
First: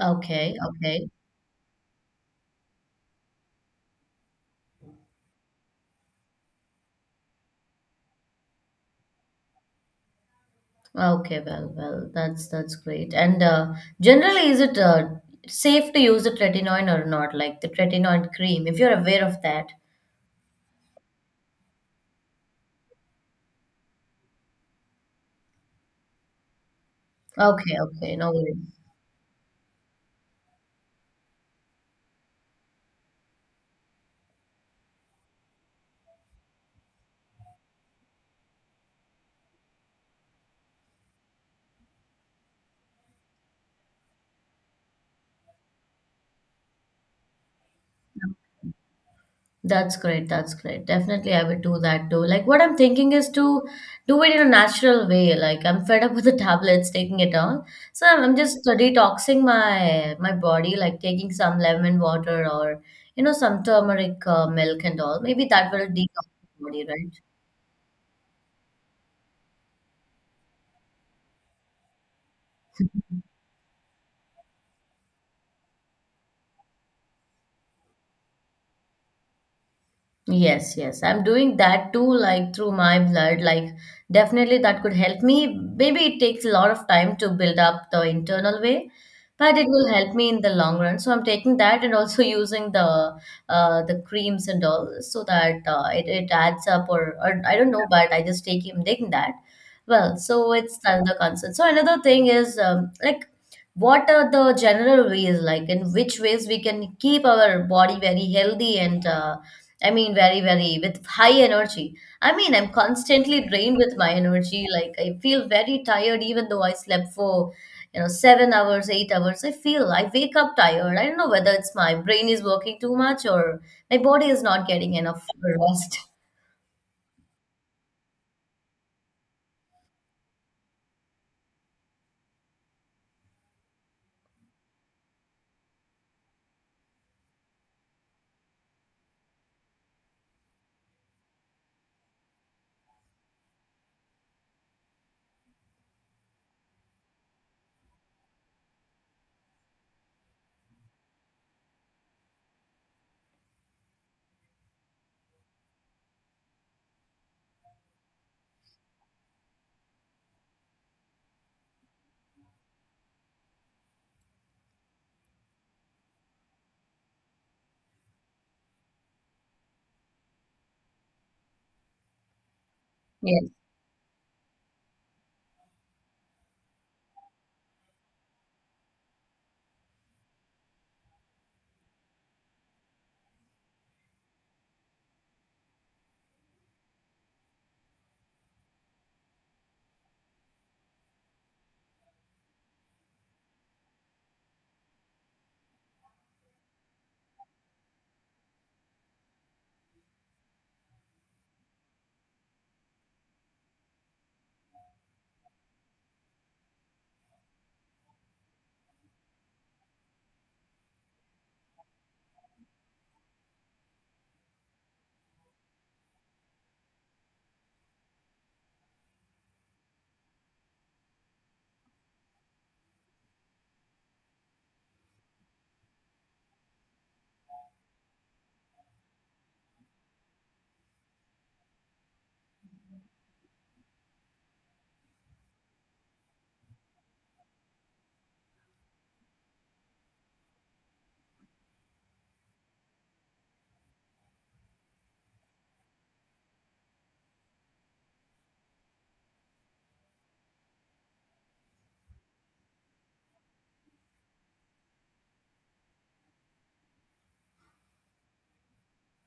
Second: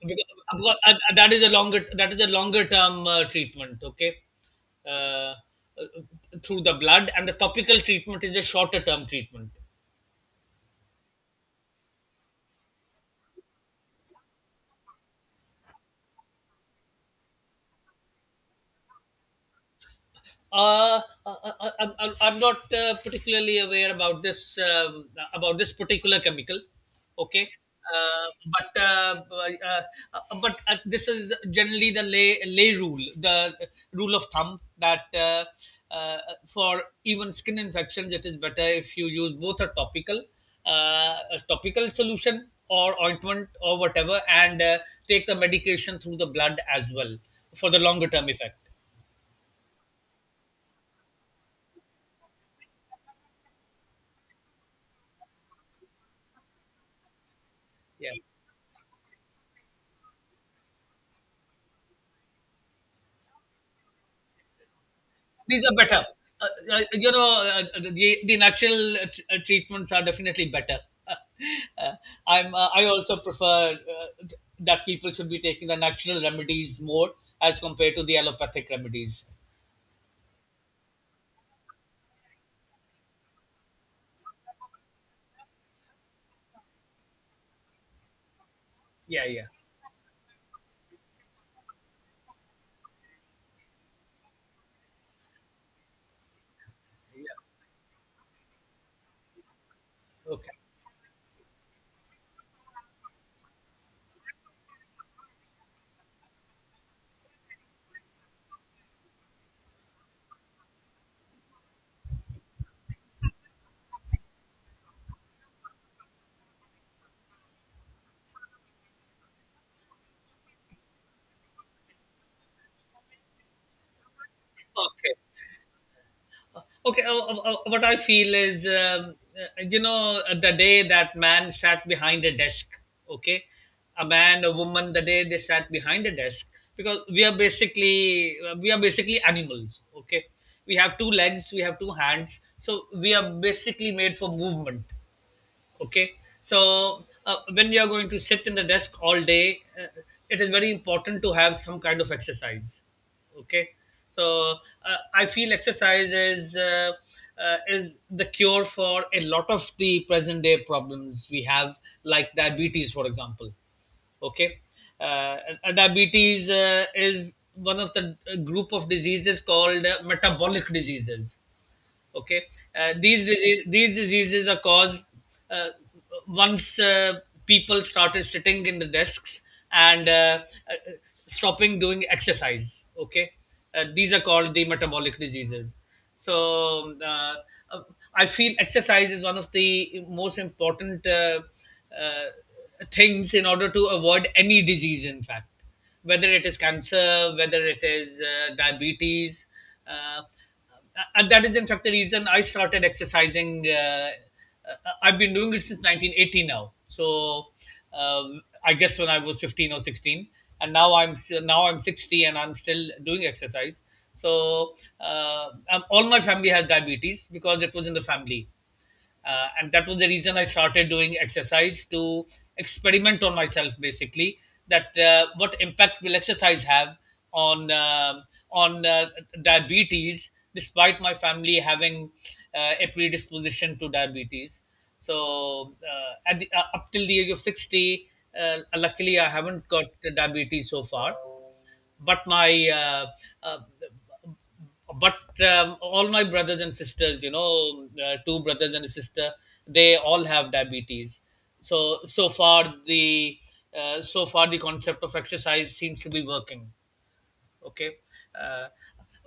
Speaker 1: because,
Speaker 2: okay,
Speaker 1: because
Speaker 2: okay.
Speaker 1: that is a longer, that is a longer term treatment. Okay. uh, uh, Through the blood, and the topical treatment is a shorter term treatment.
Speaker 2: Okay, Well, that's great. And, generally, is it safe to use the tretinoin or not? Like the tretinoin cream, if you're aware of that.
Speaker 1: Uh, I, I'm not particularly aware about this particular chemical. Okay,
Speaker 2: Okay, okay,
Speaker 1: uh,
Speaker 2: no worries.
Speaker 1: but uh, uh, but this is generally the lay rule, the rule of thumb that uh, for even skin infections, it is better if you use both uh, a topical solution or ointment or whatever, and take the medication through the blood as well, for the longer term effect.
Speaker 2: That's great. That's great. Definitely, I would do that too. Like, what I'm thinking is to do it in a natural way. Like, I'm fed up with the tablets, taking it all. So
Speaker 1: Yeah.
Speaker 2: I'm just detoxing my body, like taking some lemon water or you know some turmeric milk and all. Maybe
Speaker 1: These
Speaker 2: that
Speaker 1: are
Speaker 2: will
Speaker 1: better.
Speaker 2: detox the body,
Speaker 1: You
Speaker 2: right?
Speaker 1: know, the natural treatments are definitely better. Uh, I also prefer that people should be taking the natural remedies more as compared to the allopathic remedies.
Speaker 2: Yes, yes. I'm doing that too, like through my blood. Like, definitely that could help me. Maybe it takes a lot of time to build up the internal way,
Speaker 1: Yeah, yeah,
Speaker 2: but it will help me in the long run. So I'm taking that and also using the creams and all so that it adds up or,
Speaker 1: yeah.
Speaker 2: or I don't know, but I just take him taking that. Well, so
Speaker 1: Okay.
Speaker 2: it's another concern. So another thing is like what are the general ways like in which ways we can keep our body very healthy and I mean, very, very with high energy. I mean, I'm constantly drained with my energy. Like I feel very tired, even though I slept for, you know, 7 hours, 8 hours. I feel I wake up tired. I don't know whether it's my brain is working too much or my body is not getting
Speaker 1: Okay.
Speaker 2: enough rest.
Speaker 1: Okay, what I feel is, the day that man sat behind a desk, okay, a man, a woman, the day they sat behind a desk, because we are basically animals, okay. We have two legs, we have two hands, so we are basically made for movement. Okay. So when you are going to sit in the desk all day, it is very important to have some kind of exercise. Okay. So I feel exercise is the cure for a lot of the present day problems we have, like diabetes for example. Okay. uh, and diabetes is one of the group of diseases called metabolic diseases. Okay. uh, these
Speaker 2: Yes,
Speaker 1: disease, these diseases are caused uh, once people started sitting in the desks and uh, stopping doing exercise. Okay. These are called the metabolic diseases. So uh, I feel exercise is one of the most important uh, things in order to avoid any disease, in fact, whether it is cancer, whether it is diabetes. Uh, uh, and that is in fact the reason I started exercising. I've been doing it since 1980 now. So I guess when I was 15 or 16, and now I'm 60 and I'm still doing exercise. So all my family has diabetes because it was in the family. And that was the reason I started doing exercise, to experiment on myself basically, that what impact will exercise have on uh, on diabetes, despite my family having a predisposition to diabetes. So up till the age of 60, luckily I haven't got diabetes so far, but my uh, but all my brothers and sisters, you know, two brothers and a sister, they all have diabetes. So so far the concept of exercise seems to be working. Okay. uh,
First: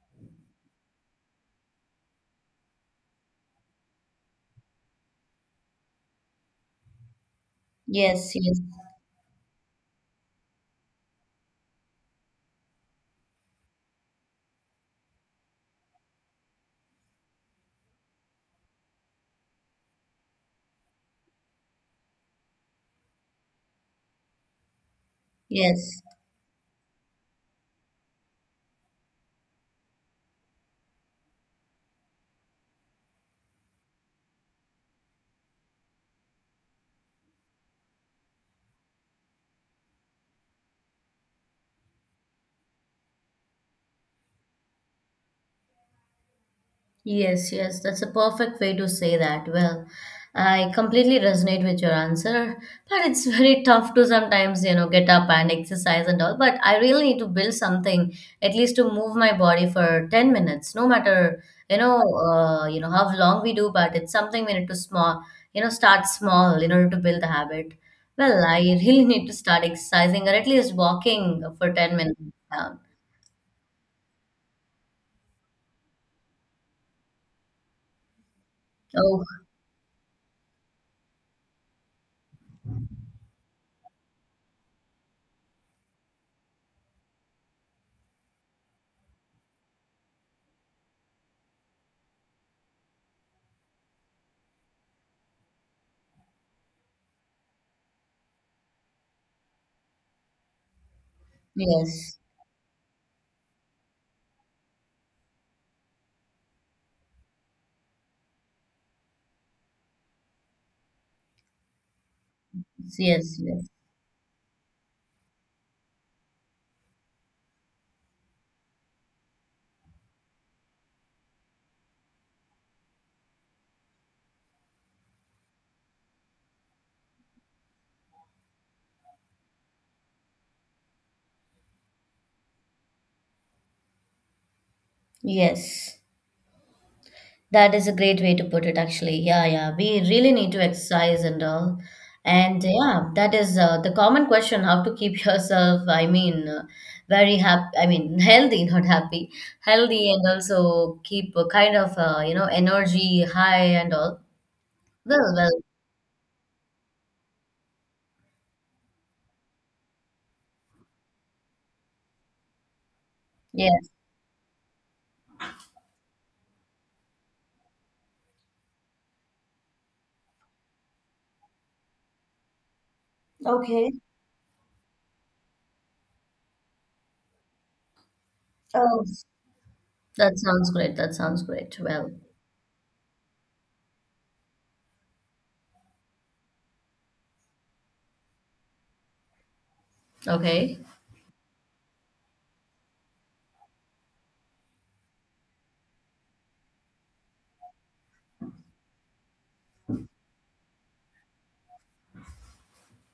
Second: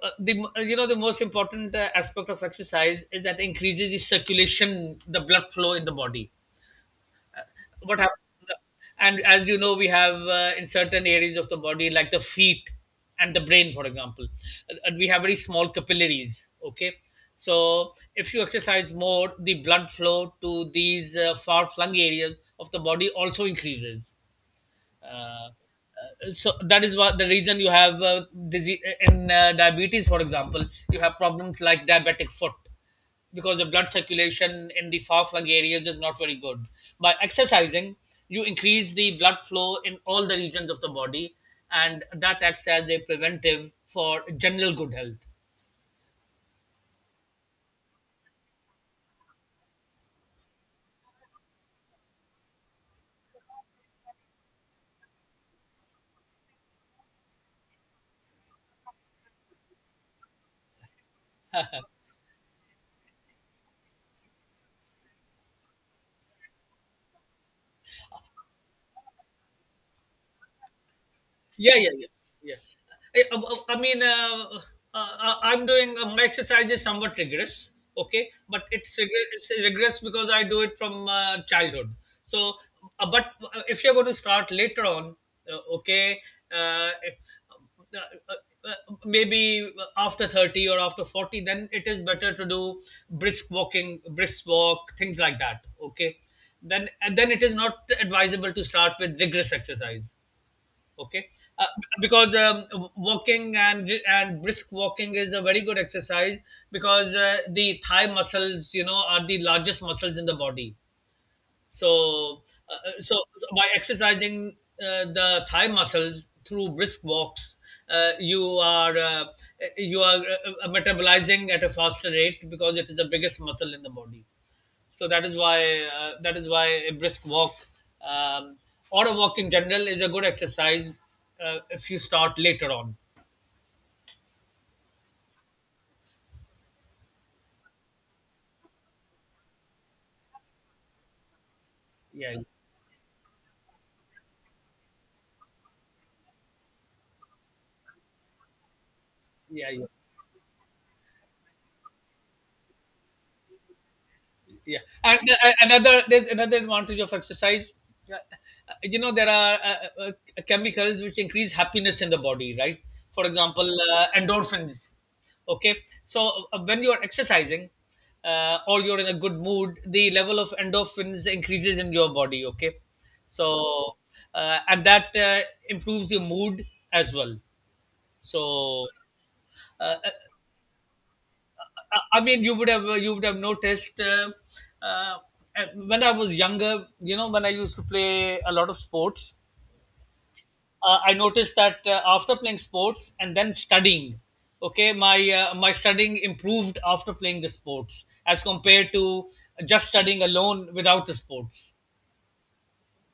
Speaker 1: uh, the you know the most important aspect of exercise is that increases the circulation, the blood flow in the body. What happens,
Speaker 2: yes, yes,
Speaker 1: and as you know, we have in certain areas of the body like the feet and the brain for example, we have very small capillaries. Okay. So if you exercise more, the blood flow to these far flung areas of the body also increases. uh,
Speaker 2: yes.
Speaker 1: uh, so that is what the reason you have disease in, diabetes for example, you have problems like diabetic foot, because the blood circulation in the far flung areas is not very good. By exercising, you increase the blood flow in all the regions of the body, and that acts as a preventive for general good health.
Speaker 2: Yes, yes, that's a perfect way to say that. Well, I completely resonate with your answer, but it's very tough to sometimes, you know, get up and exercise and all. But I really need to build something, at least to move my body for 10 minutes, no matter, you know, how long we do, but it's something we need to small, you know, start small in order to build the habit. Well, I really need to start exercising or at least walking for
Speaker 1: Yeah, yeah,
Speaker 2: 10
Speaker 1: yeah,
Speaker 2: minutes
Speaker 1: yeah.
Speaker 2: down.
Speaker 1: I mean, I'm doing my exercise is somewhat rigorous, okay, but it's
Speaker 2: Oh,
Speaker 1: rigorous, it's regress, because I do it from childhood. So, but if you're going to start later on, okay, if, maybe after 30 or after 40, then it is better to do brisk walking, brisk walk, things like that, okay. Then it is not advisable to start with rigorous exercise. Okay. uh,
Speaker 2: yes,
Speaker 1: because walking and brisk walking is a very good exercise, because the thigh muscles, you know, are the largest muscles in the body. So uh, uh, so
Speaker 2: yes,
Speaker 1: so
Speaker 2: yes,
Speaker 1: by exercising the thigh muscles through brisk walks, uh, you are uh, you are metabolizing at a faster rate because it is the biggest muscle in the body. So that is why a brisk walk, um, or a walk in general, is a good exercise if you start later on.
Speaker 2: yes. That is a great way to put it, actually. Yeah, yeah. We really need to exercise and all.
Speaker 1: Yeah,
Speaker 2: And yeah, that is the common question how to keep yourself, I mean, very happy, I mean, healthy, not happy,
Speaker 1: yeah, yeah,
Speaker 2: healthy, and also keep a kind of, you know, energy high and all.
Speaker 1: yeah. And
Speaker 2: Well, well,
Speaker 1: another there's another advantage of exercise. Uh, you know, there are chemicals which increase happiness in the body, right? For example,
Speaker 2: yes.
Speaker 1: endorphins. Okay. So when you are exercising, or you're in a good mood, the level of endorphins increases in your body. Okay. so
Speaker 2: Okay.
Speaker 1: uh, and that improves your mood as well. So
Speaker 2: Oh,
Speaker 1: uh, uh,
Speaker 2: that sounds great. That sounds great. Well,
Speaker 1: I mean, you would have noticed, uh, when I was younger. You know, when I used to play a lot of sports,
Speaker 2: okay.
Speaker 1: I noticed that after playing sports and then studying, okay, my studying improved after playing the sports as compared to just studying alone without the sports.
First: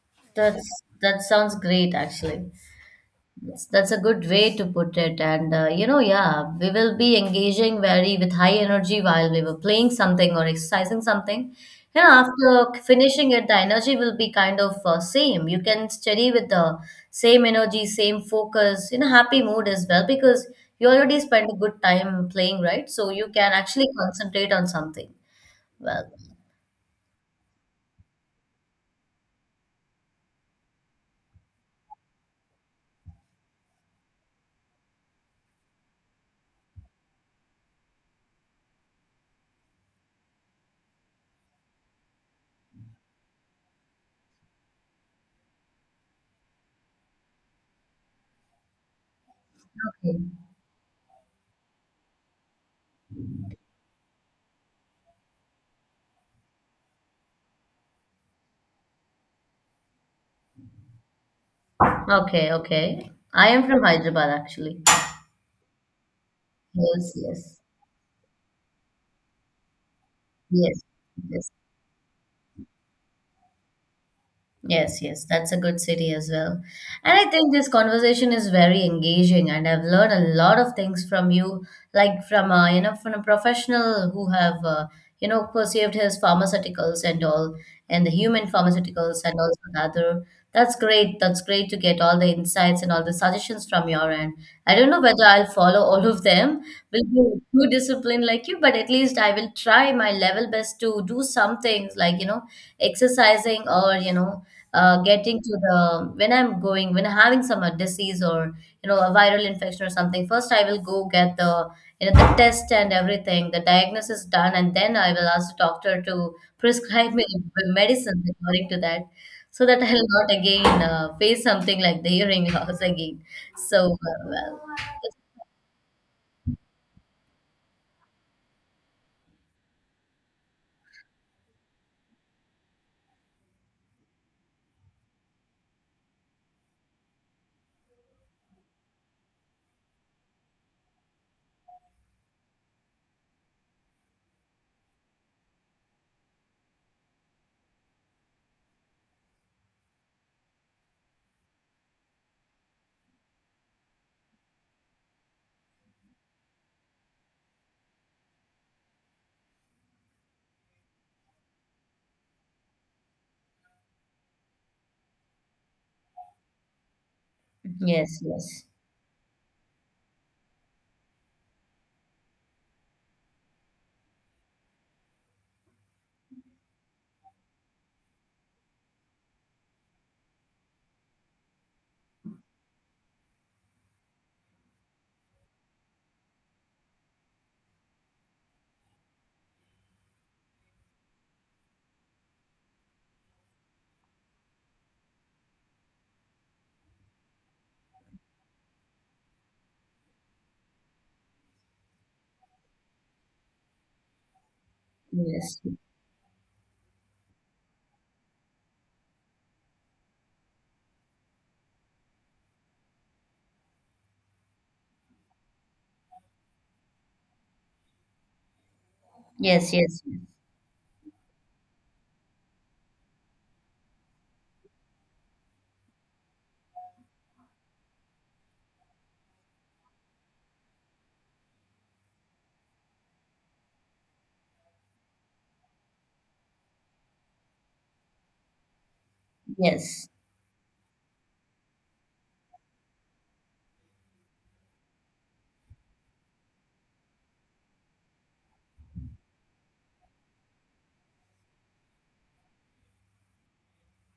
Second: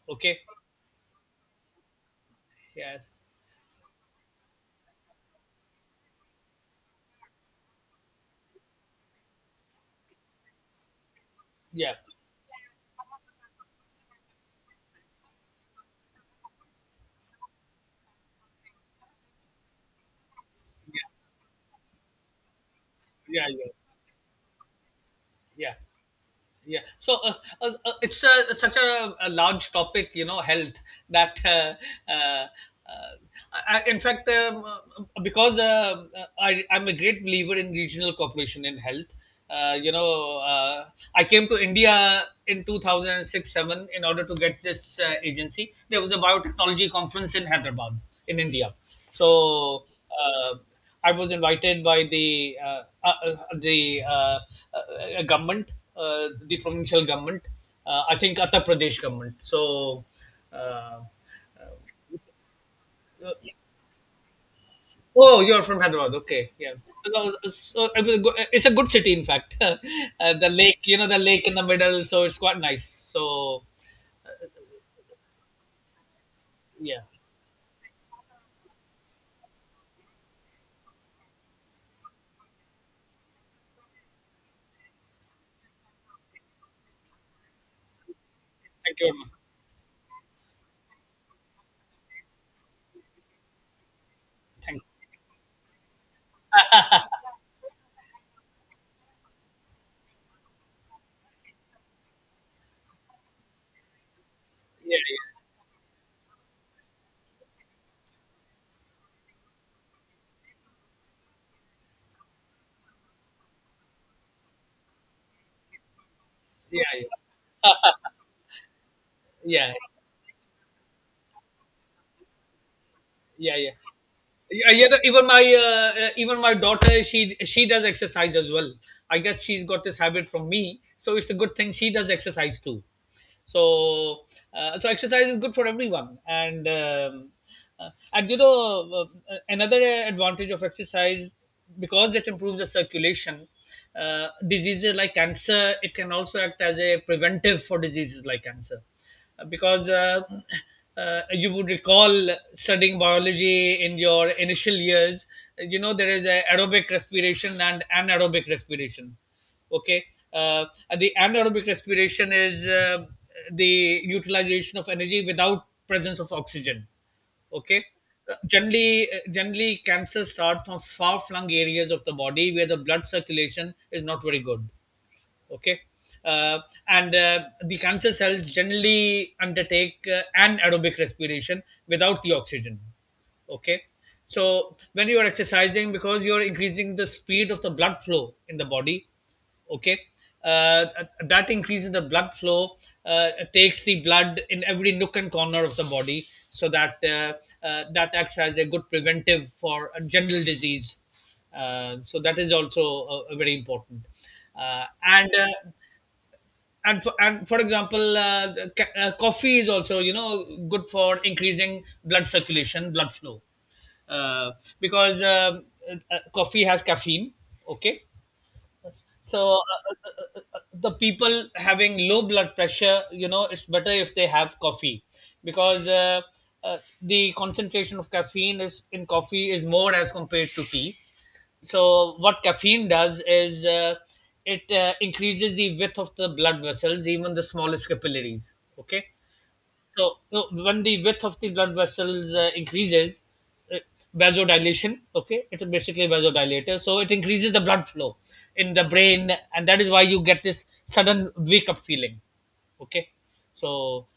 Speaker 1: Okay.
Speaker 2: That's that sounds great, actually.
Speaker 1: Yeah,
Speaker 2: Yes, that's a good way to put it. And you know, yeah, we will be engaging very with high energy while we were playing something or exercising something.
Speaker 1: yeah,
Speaker 2: You know, after finishing it, the energy will be kind of same. You can study with the same energy, same focus, You know, happy mood as well because you already spent a good time playing, right? So you
Speaker 1: yeah,
Speaker 2: can
Speaker 1: yeah,
Speaker 2: actually concentrate on something.
Speaker 1: yeah.
Speaker 2: Well,
Speaker 1: Yeah. so such a large topic, you know, health, that, uh, uh, in fact, I'm a great believer in regional cooperation in health. You know, I came to India in 2006-7 in order to get this agency. There was a biotechnology conference in Hyderabad, in India. So.
Speaker 2: okay,
Speaker 1: Uh, I was invited by the government, the provincial government. I think Uttar Pradesh government. So, uh,
Speaker 2: okay, okay.
Speaker 1: uh,
Speaker 2: I am from Hyderabad, actually.
Speaker 1: oh, you're from Hyderabad. Okay, yeah.
Speaker 2: Yes,
Speaker 1: So,
Speaker 2: yes,
Speaker 1: so it's a good city, in fact. The lake,
Speaker 2: yes,
Speaker 1: you know, the lake
Speaker 2: yes.
Speaker 1: in the middle, so it's quite nice. So,
Speaker 2: Yes, yes, that's a good city as well.
Speaker 1: yeah.
Speaker 2: And I think this conversation is very engaging, and I've learned a lot of things from you, like from a, you know, from a professional who have, you know, perceived his pharmaceuticals and all, and the human
Speaker 1: Thank you very
Speaker 2: pharmaceuticals
Speaker 1: much.
Speaker 2: and also the other. That's great. That's great to get all the insights and all the suggestions from your end. I
Speaker 1: Thank.
Speaker 2: don't know whether I'll follow all of them. Will be too disciplined like you, but at least I will try my level best to do some things like, you know, exercising or, you know,
Speaker 1: Yeah,
Speaker 2: getting to the when I'm having some disease or you know a viral infection or something, first I will go get the you know the test and everything. The diagnosis done, and then I will ask the doctor to
Speaker 1: yeah, yeah,
Speaker 2: prescribe me the medicines according to that, so
Speaker 1: yeah, yeah,
Speaker 2: that I'll not again face something like the hearing loss again.
Speaker 1: yeah. Yeah.
Speaker 2: So well,
Speaker 1: Yeah, yeah, even my daughter, she does exercise as well. I guess she's got this habit from me, so it's a good thing she does exercise too. So so exercise is good for everyone, and you know, another advantage of exercise, because it improves the circulation. Diseases like cancer, it can also act as a preventive for diseases like cancer, because you would recall studying biology in your initial years, you know, there is a aerobic respiration and anaerobic respiration. Okay. Uh, and the anaerobic respiration is, the utilization of energy without presence of oxygen. Okay.
Speaker 2: yes,
Speaker 1: Uh,
Speaker 2: yes,
Speaker 1: generally uh, generally cancer starts from far flung areas of the body where the blood circulation is not very good. Okay. Uh, and uh, the cancer cells generally undertake an aerobic respiration without the oxygen. Okay. So when you are exercising, because you're increasing the speed of the blood flow in the body, okay, uh, that increase in the blood flow takes the blood in every nook and corner of the body, so that that acts as a good preventive for a general disease. So that is also very important. uh, and uh,
Speaker 2: yes,
Speaker 1: and for, and for example, coffee is also, you know, good for increasing blood circulation, blood flow, uh, because coffee has caffeine. Okay. So
Speaker 2: yes, yes,
Speaker 1: the people having low blood pressure, you know, it's better if they have coffee, because the concentration of caffeine is in coffee is more as compared to tea. So what caffeine does is, it increases the width of the blood vessels, even the smallest capillaries. Okay.
Speaker 2: yes.
Speaker 1: So you know, when the width of the blood vessels increases, uh, vasodilation. Okay, it's basically a vasodilator. So it increases the blood flow in the brain, and that is why you get this sudden wake up feeling. Okay. so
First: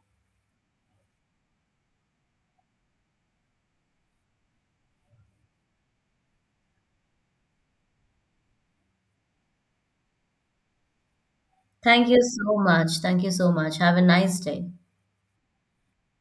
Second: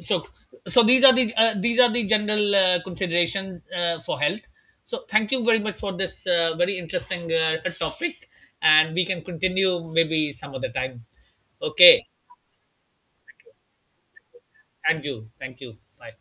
Speaker 1: so so these are the general considerations for health. So thank you very much for this very interesting topic, and we can continue maybe some other time. Okay,
Speaker 2: Thank you so much. Thank you so much. Have a nice day.
Speaker 1: and you, thank you. Bye.